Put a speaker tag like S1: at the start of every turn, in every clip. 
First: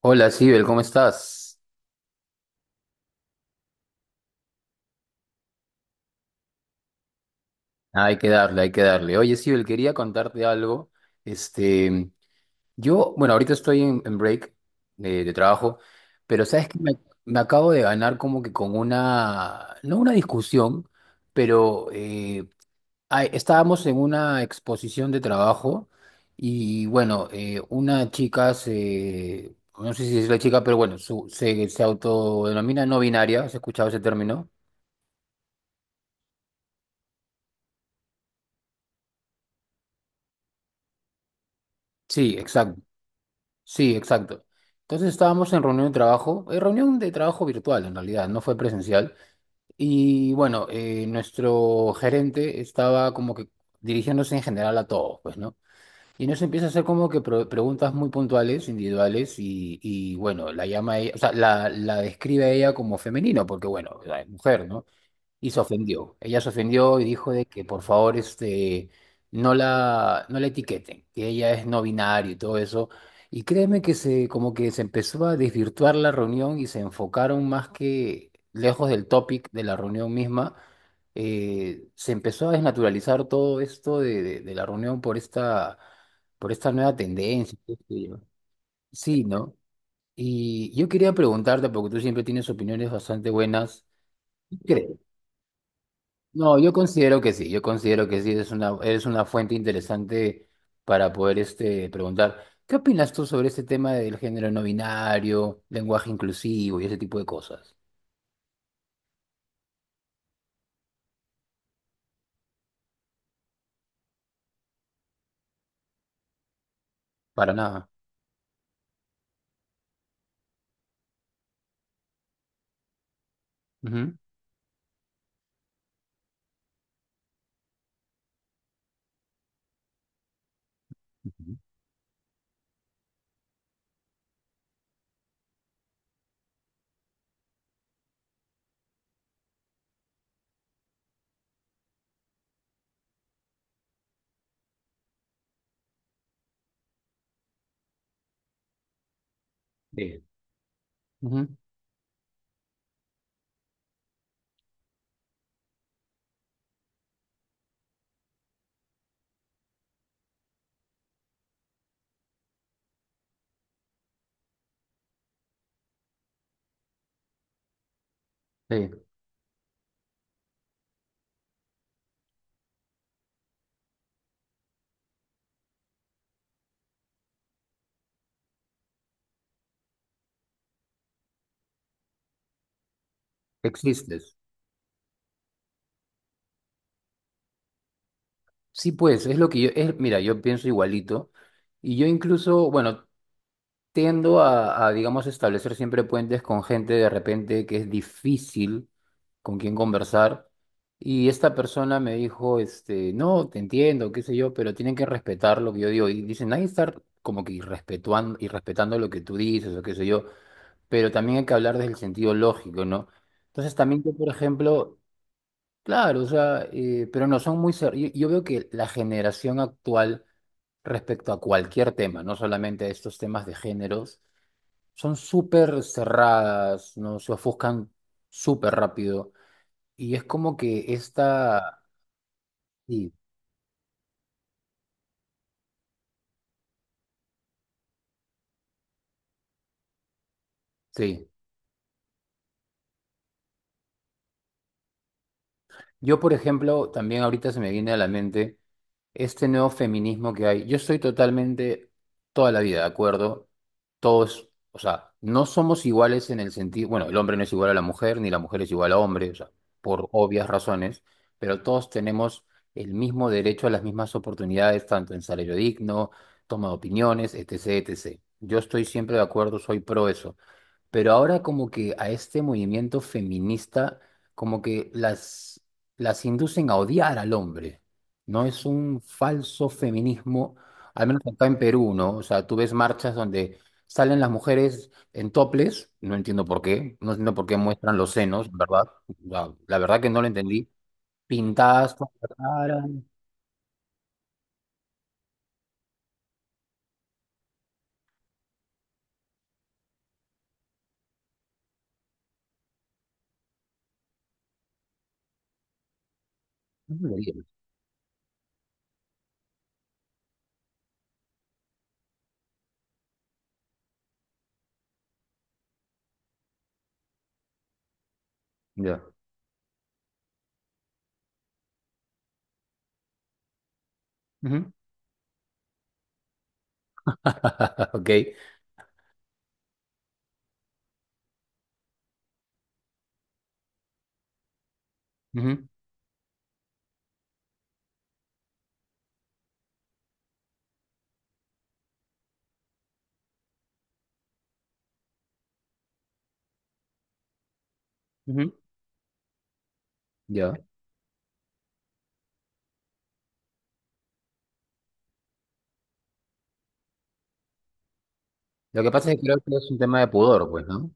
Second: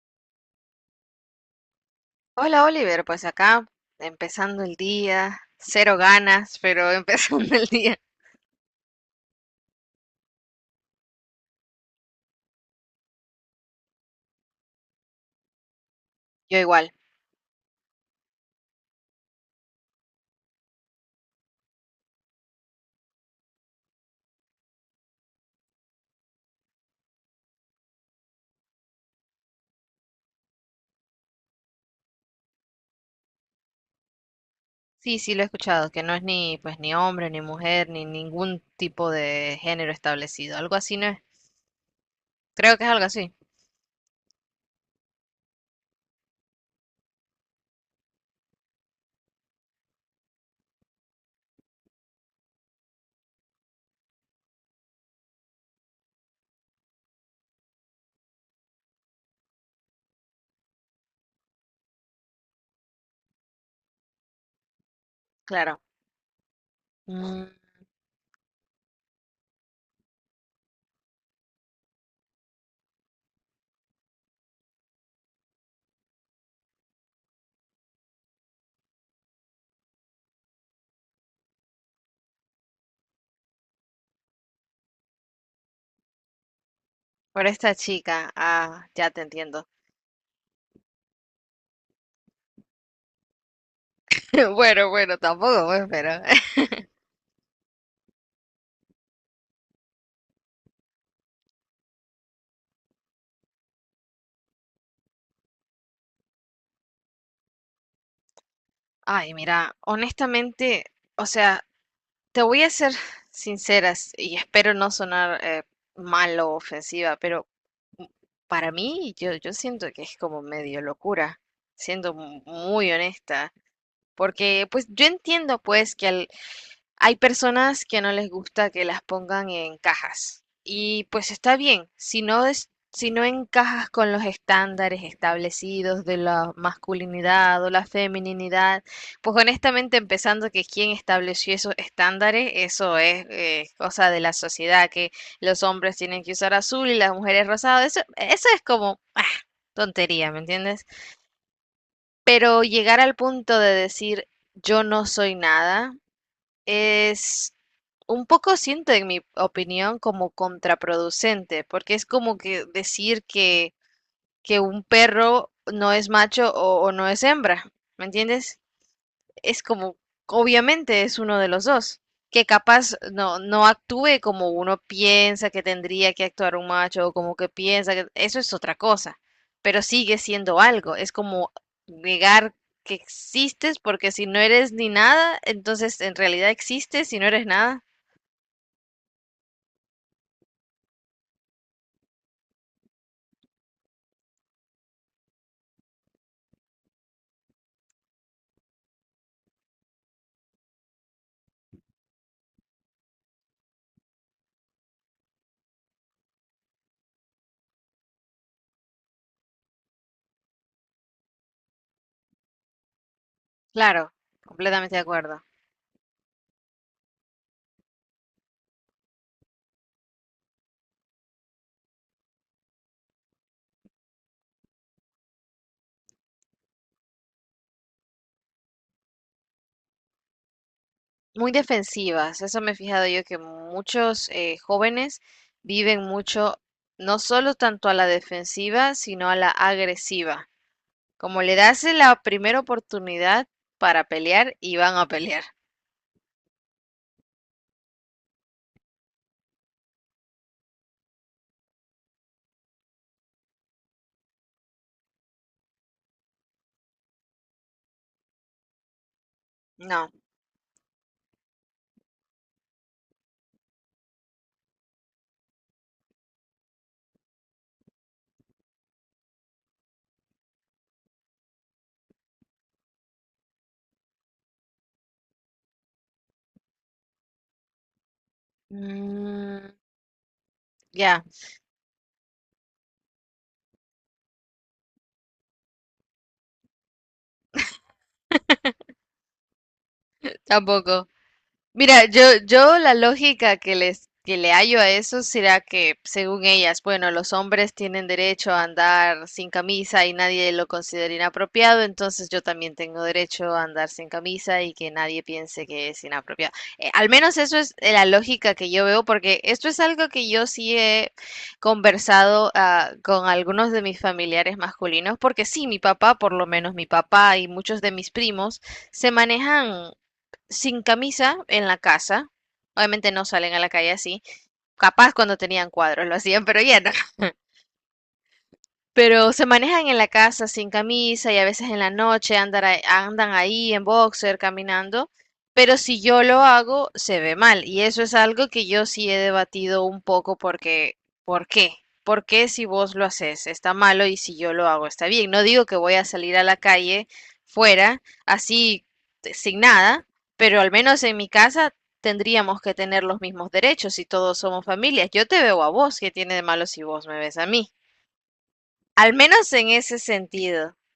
S1: Hola, Sibel, ¿cómo estás?
S2: Hola Oliver, pues acá empezando el día, cero ganas, pero empezando el día.
S1: Hay que darle, hay que darle. Oye, Sibel, quería contarte algo. Este, ahorita estoy en break de trabajo, pero
S2: Yo
S1: sabes
S2: igual.
S1: me acabo de ganar como que con una, no una discusión, pero estábamos en una exposición de trabajo y bueno, una chica no sé si es la chica, pero bueno, se autodenomina no binaria. ¿Has escuchado ese término?
S2: Sí, sí lo he escuchado, que no es ni pues ni hombre, ni mujer, ni ningún tipo de género establecido. Algo así, ¿no es?
S1: Sí,
S2: Creo
S1: exacto.
S2: que es algo así.
S1: Sí, exacto. Entonces estábamos en reunión de trabajo virtual en realidad, no fue presencial. Y bueno, nuestro gerente estaba como que dirigiéndose en general a todos, pues, ¿no? Y nos empieza a hacer como que preguntas muy puntuales, individuales, y bueno, la llama a ella, o sea, la describe a ella como femenino, porque bueno, o sea, es mujer, ¿no? Y se
S2: Claro.
S1: ofendió. Ella se ofendió y dijo de
S2: Mm,
S1: que por favor este, no la etiqueten, que ella es no binario y todo eso. Y créeme como que se empezó a desvirtuar la reunión y se enfocaron más que lejos del topic de la reunión misma. Se empezó a desnaturalizar todo esto de la reunión por esta nueva
S2: por
S1: tendencia, qué
S2: esta
S1: sé yo.
S2: chica, ah, ya te
S1: Sí, ¿no?
S2: entiendo.
S1: Y yo quería preguntarte, porque tú siempre tienes opiniones bastante buenas. ¿Crees?
S2: Bueno, bueno, tampoco, pues, pero.
S1: No, yo considero que sí, yo considero que sí, es una fuente interesante para poder este, preguntar, ¿qué opinas tú sobre este tema del género no binario, lenguaje inclusivo y ese tipo de cosas?
S2: Ay, mira, honestamente, o sea, te voy a ser sinceras y espero no sonar mal o ofensiva, pero
S1: Para nada.
S2: m- para mí yo, yo siento que es como medio locura, siendo muy honesta,
S1: Ujú.
S2: porque pues yo entiendo pues que hay personas que no les gusta que las pongan en cajas. Y pues
S1: Ujú.
S2: está bien, si no es, si no encajas con los estándares establecidos de la masculinidad o la femininidad, pues honestamente empezando que quien estableció esos estándares, eso es cosa de la sociedad, que los hombres tienen que usar azul y las mujeres rosado, eso es como ah,
S1: Sí.
S2: tontería, ¿me entiendes?
S1: Ujú.
S2: Pero llegar al punto de decir yo no soy nada, es un poco siento, en mi opinión, como contraproducente, porque es como que decir que un perro no es macho o no es hembra, ¿me entiendes?
S1: Sí.
S2: Es como, obviamente es uno de los dos, que capaz no, no actúe como uno piensa que tendría que actuar un macho o como que piensa que eso es otra cosa, pero sigue siendo algo, es como negar que existes porque si
S1: Existes.
S2: no eres ni nada, entonces en realidad existes y no eres nada.
S1: Sí, pues, es lo que yo, es, mira, yo pienso igualito y yo incluso, bueno, tiendo a, digamos, establecer siempre puentes con gente de repente que es difícil con quien conversar. Y esta persona me dijo, este, no, te entiendo, qué sé yo, pero tienen que respetar lo que yo digo. Y dicen, hay que estar como que irrespetuando, irrespetando lo que tú dices o qué sé yo, pero también hay que hablar desde el sentido lógico, ¿no? Entonces también yo,
S2: Claro,
S1: por
S2: completamente
S1: ejemplo,
S2: de acuerdo.
S1: claro, o sea, pero no son muy... yo veo que la generación actual respecto a cualquier tema, no solamente a estos temas de géneros, son súper cerradas, ¿no? Se ofuscan súper rápido. Y es como que
S2: Muy
S1: esta...
S2: defensivas, eso me he fijado
S1: Sí,
S2: yo que muchos jóvenes viven mucho, no solo tanto a la defensiva, sino a la agresiva.
S1: sí.
S2: Como le das la primera oportunidad para pelear y van a pelear.
S1: Yo, por ejemplo, también ahorita se me viene a la mente este nuevo feminismo que hay. Yo estoy totalmente, toda la vida, ¿de acuerdo? Todos, o sea, no somos iguales en el sentido, bueno, el hombre no es igual a la mujer, ni la mujer es igual a hombre, o sea, por
S2: No.
S1: obvias razones, pero todos tenemos el mismo derecho a las mismas oportunidades, tanto en salario digno, toma de opiniones, etcétera, etcétera. Yo estoy siempre de acuerdo, soy pro eso. Pero ahora como que a este movimiento feminista como que las inducen a odiar al hombre, ¿no? Es un falso
S2: Mm,
S1: feminismo, al menos
S2: ya,
S1: acá en Perú, ¿no? O sea, tú ves marchas donde salen las mujeres en toples, no entiendo por qué, no entiendo por qué muestran los senos, ¿verdad? La verdad que no lo entendí,
S2: tampoco.
S1: pintadas
S2: Mira,
S1: con
S2: yo,
S1: la
S2: yo
S1: cara,
S2: la lógica que les que le hallo a eso será que, según ellas, bueno, los hombres tienen derecho a andar sin camisa y nadie lo considera inapropiado, entonces yo también tengo derecho a andar sin camisa y que nadie piense que es inapropiado. Al menos eso es la lógica que yo veo, porque esto es algo que yo sí he conversado ah, con algunos de mis familiares masculinos, porque sí, mi papá, por lo menos mi papá y muchos de mis primos,
S1: ya.
S2: se manejan sin camisa en la casa. Obviamente no salen a la calle así.
S1: Ujú.
S2: Capaz cuando tenían cuadros lo hacían, pero ya no.
S1: Ok.
S2: Pero se manejan en la casa sin camisa y a veces en la noche andan, andan ahí en boxer caminando.
S1: Ujú,
S2: Pero si yo lo hago, se ve mal. Y eso es algo que yo sí he debatido un poco porque, ¿por qué? ¿Por qué si vos lo haces está malo y si yo lo hago está bien? No digo que voy a salir a la calle fuera
S1: ujú,
S2: así sin nada,
S1: ya.
S2: pero al menos en mi casa tendríamos que tener los mismos derechos si todos somos familias. Yo te veo a vos, ¿qué tiene de malo si vos me ves a mí?
S1: Lo que pasa
S2: Al
S1: es que creo
S2: menos
S1: que
S2: en
S1: es un
S2: ese
S1: tema de pudor, pues,
S2: sentido.
S1: ¿no?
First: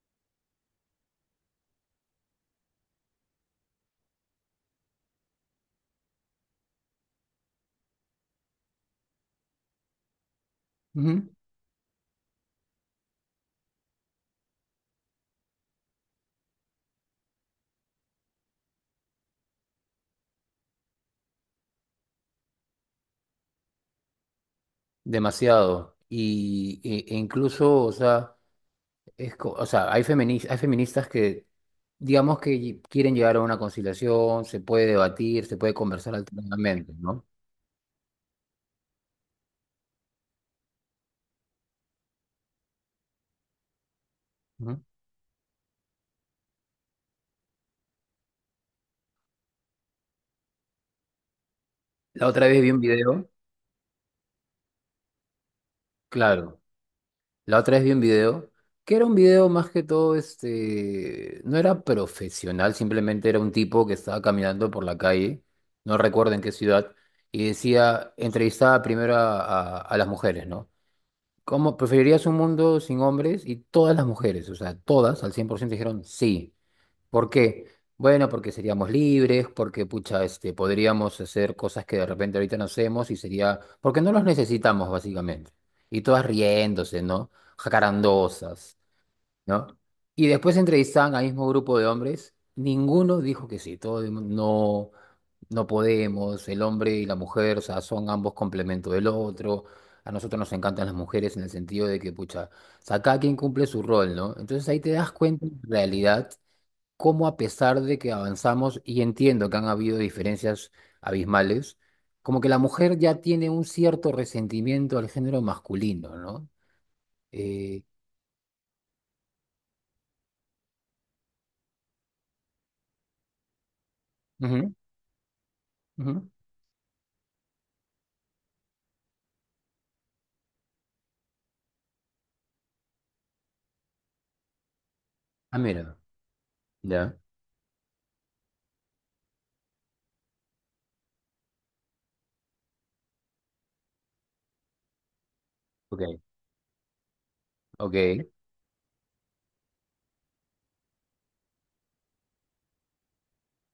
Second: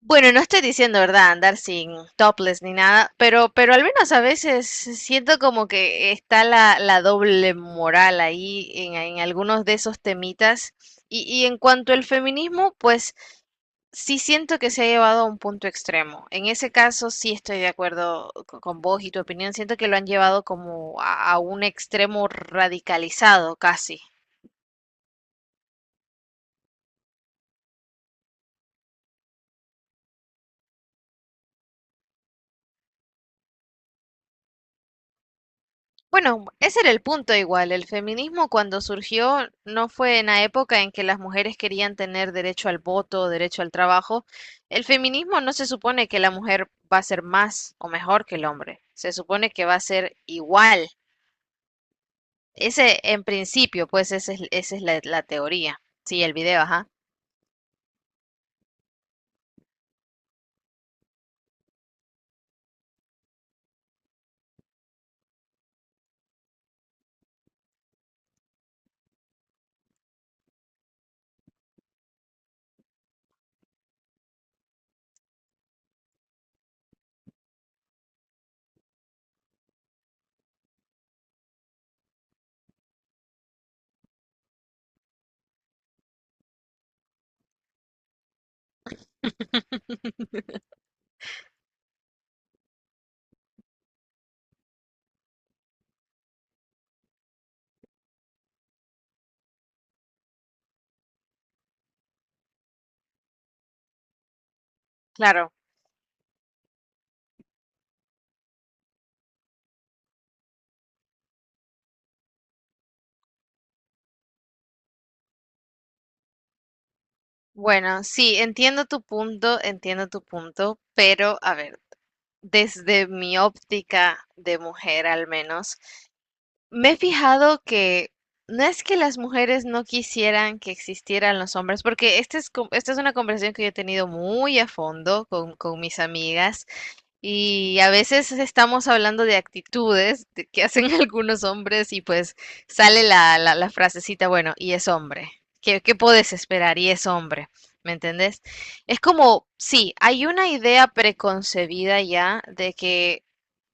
S2: Bueno, no estoy diciendo, ¿verdad?, andar sin topless ni nada, pero al menos a veces siento como que está la, la doble moral ahí en algunos de esos temitas.
S1: Ujú.
S2: Y en cuanto al feminismo, pues sí siento que se ha llevado a un punto extremo. En ese caso sí estoy de acuerdo con vos y tu opinión. Siento que lo han llevado como a un extremo radicalizado casi.
S1: Demasiado. Y, e incluso, o sea, o sea, hay feministas que, digamos quieren llegar a una conciliación, se puede debatir, se puede conversar
S2: Bueno, ese era
S1: alternadamente,
S2: el
S1: ¿no?
S2: punto igual. El feminismo cuando surgió no fue en la época en que las mujeres querían tener derecho al voto, derecho al trabajo.
S1: Ujú.
S2: El feminismo no se supone que la mujer va a ser más o mejor que el hombre. Se supone que va a ser igual.
S1: La otra vez vi un
S2: Ese, en
S1: video,
S2: principio, pues esa es la, la teoría. Sí, el
S1: claro,
S2: video, ajá.
S1: la otra vez vi un video, que era un video más que todo, este, no era profesional, simplemente era un tipo que estaba caminando por la calle, no recuerdo en qué ciudad, y decía, entrevistaba primero a las mujeres, ¿no? ¿Cómo preferirías un mundo sin hombres? Y todas las mujeres, o sea, todas al 100% dijeron sí. ¿Por qué? Bueno, porque seríamos libres, porque pucha, este, podríamos hacer cosas que de repente ahorita no hacemos y sería, porque no los necesitamos básicamente. Y todas riéndose, ¿no? Jacarandosas, ¿no? Y después entrevistaban al mismo grupo de hombres, ninguno dijo que sí, todo el mundo, no, no podemos, el hombre y la mujer, o sea, son ambos complemento del otro. A nosotros nos encantan las mujeres en el sentido de que, pucha, o sea, cada quien cumple su rol, ¿no? Entonces ahí te das cuenta
S2: Claro.
S1: en realidad cómo a pesar de que avanzamos, y entiendo que han habido diferencias abismales, como que la mujer ya tiene un cierto resentimiento al género masculino, ¿no? Eh,
S2: Bueno, sí, entiendo tu punto, pero a ver, desde mi óptica de
S1: ujú,
S2: mujer al menos.
S1: ujú.
S2: Me he fijado que no es que las mujeres no quisieran que existieran los hombres, porque esta es, esta es una conversación que yo he tenido muy a fondo
S1: Ah,
S2: con
S1: mira,
S2: mis amigas
S1: ya,
S2: y a veces estamos hablando de actitudes que hacen algunos hombres y pues sale la, la, la frasecita, bueno, y es hombre. ¿Qué, qué
S1: ok,
S2: puedes esperar? Y es hombre. ¿Me
S1: ok.
S2: entendés? Es como, sí, hay una idea preconcebida ya de que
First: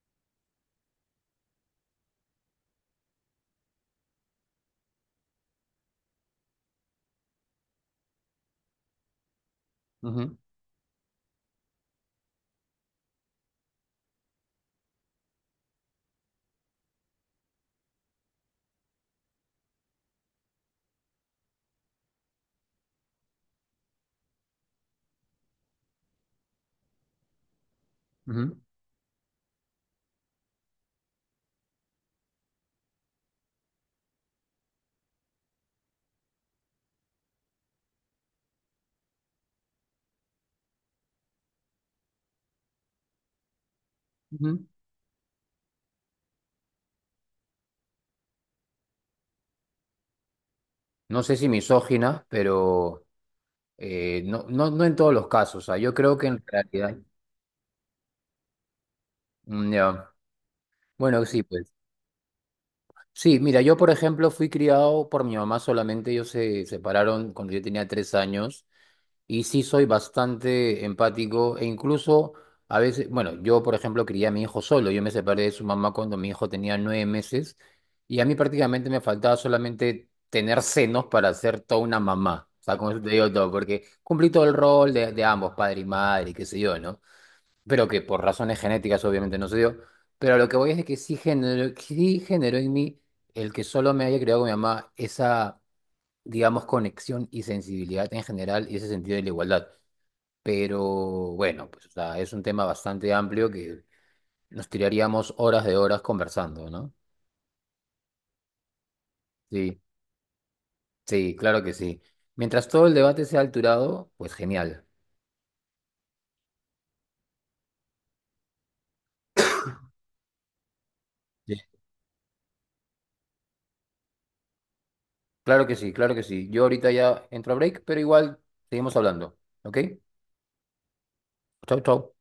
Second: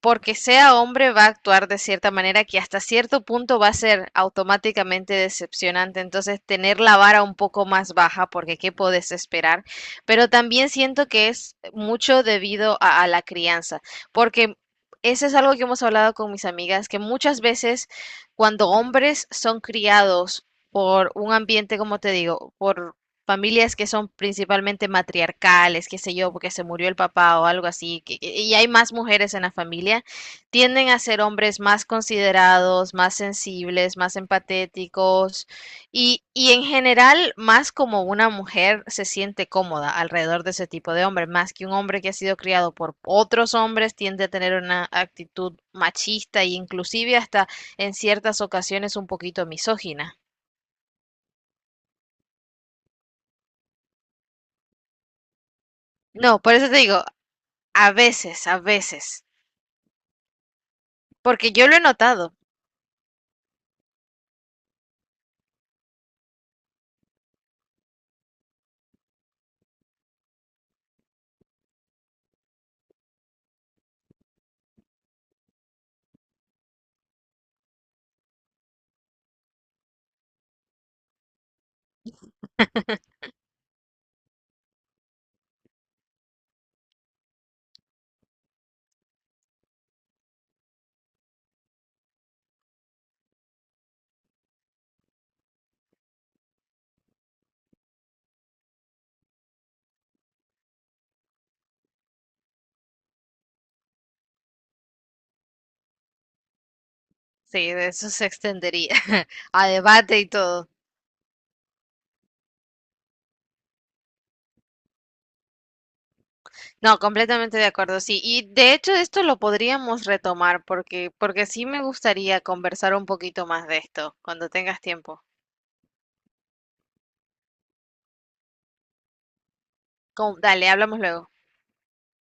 S2: porque sea hombre va a actuar de cierta manera que hasta cierto punto va a ser automáticamente decepcionante. Entonces, tener la vara un poco más baja, porque qué podés esperar. Pero
S1: Ujú,
S2: también siento que es mucho debido a la crianza, porque eso es algo que hemos hablado con mis amigas, que muchas veces cuando hombres son criados por un ambiente, como te digo, por familias que son principalmente matriarcales, qué sé yo, porque se murió el papá o algo así, y
S1: ujú,
S2: hay más mujeres en la familia, tienden a ser hombres más considerados, más sensibles, más empatéticos y en general más como una mujer se siente cómoda alrededor de ese tipo de hombre, más que un hombre que ha sido criado por otros hombres, tiende a tener
S1: ujú.
S2: una actitud machista e inclusive hasta en ciertas ocasiones un poquito misógina.
S1: No sé si misógina, pero... no en todos los casos, o sea, yo creo que
S2: No,
S1: en
S2: por eso te
S1: realidad,
S2: digo, a veces, a veces.
S1: mm, ya. Bueno, sí,
S2: Porque yo
S1: pues.
S2: lo he notado.
S1: Sí, mira, yo por ejemplo fui criado por mi mamá solamente, ellos se separaron cuando yo tenía 3 años y sí soy bastante empático e incluso a veces, bueno, yo por ejemplo crié a mi hijo solo, yo me separé de su mamá cuando mi hijo tenía 9 meses y a mí prácticamente me faltaba solamente tener senos para ser toda una mamá, o sea, con eso te digo todo, porque cumplí todo el rol de ambos, padre y madre, qué sé yo, ¿no? Pero que por razones genéticas obviamente no se dio. Pero a lo que voy es de que sí generó en mí el que solo me haya creado con mi mamá esa, digamos, conexión y sensibilidad en general y ese sentido de la igualdad. Pero bueno, pues o sea, es un tema bastante amplio que nos tiraríamos horas de horas conversando, ¿no?
S2: Sí, de eso se extendería a
S1: Sí,
S2: debate y todo.
S1: sí, claro que sí. Mientras todo el debate sea alturado, pues genial.
S2: No, completamente de acuerdo, sí. Y de hecho esto lo podríamos retomar porque, porque
S1: Sí.
S2: sí me gustaría conversar un poquito más de esto cuando tengas tiempo.
S1: Claro que sí, claro que sí. Yo ahorita ya entro a break, pero igual seguimos hablando, ¿ok?
S2: Dale, hablamos luego.
S1: Chau, chau.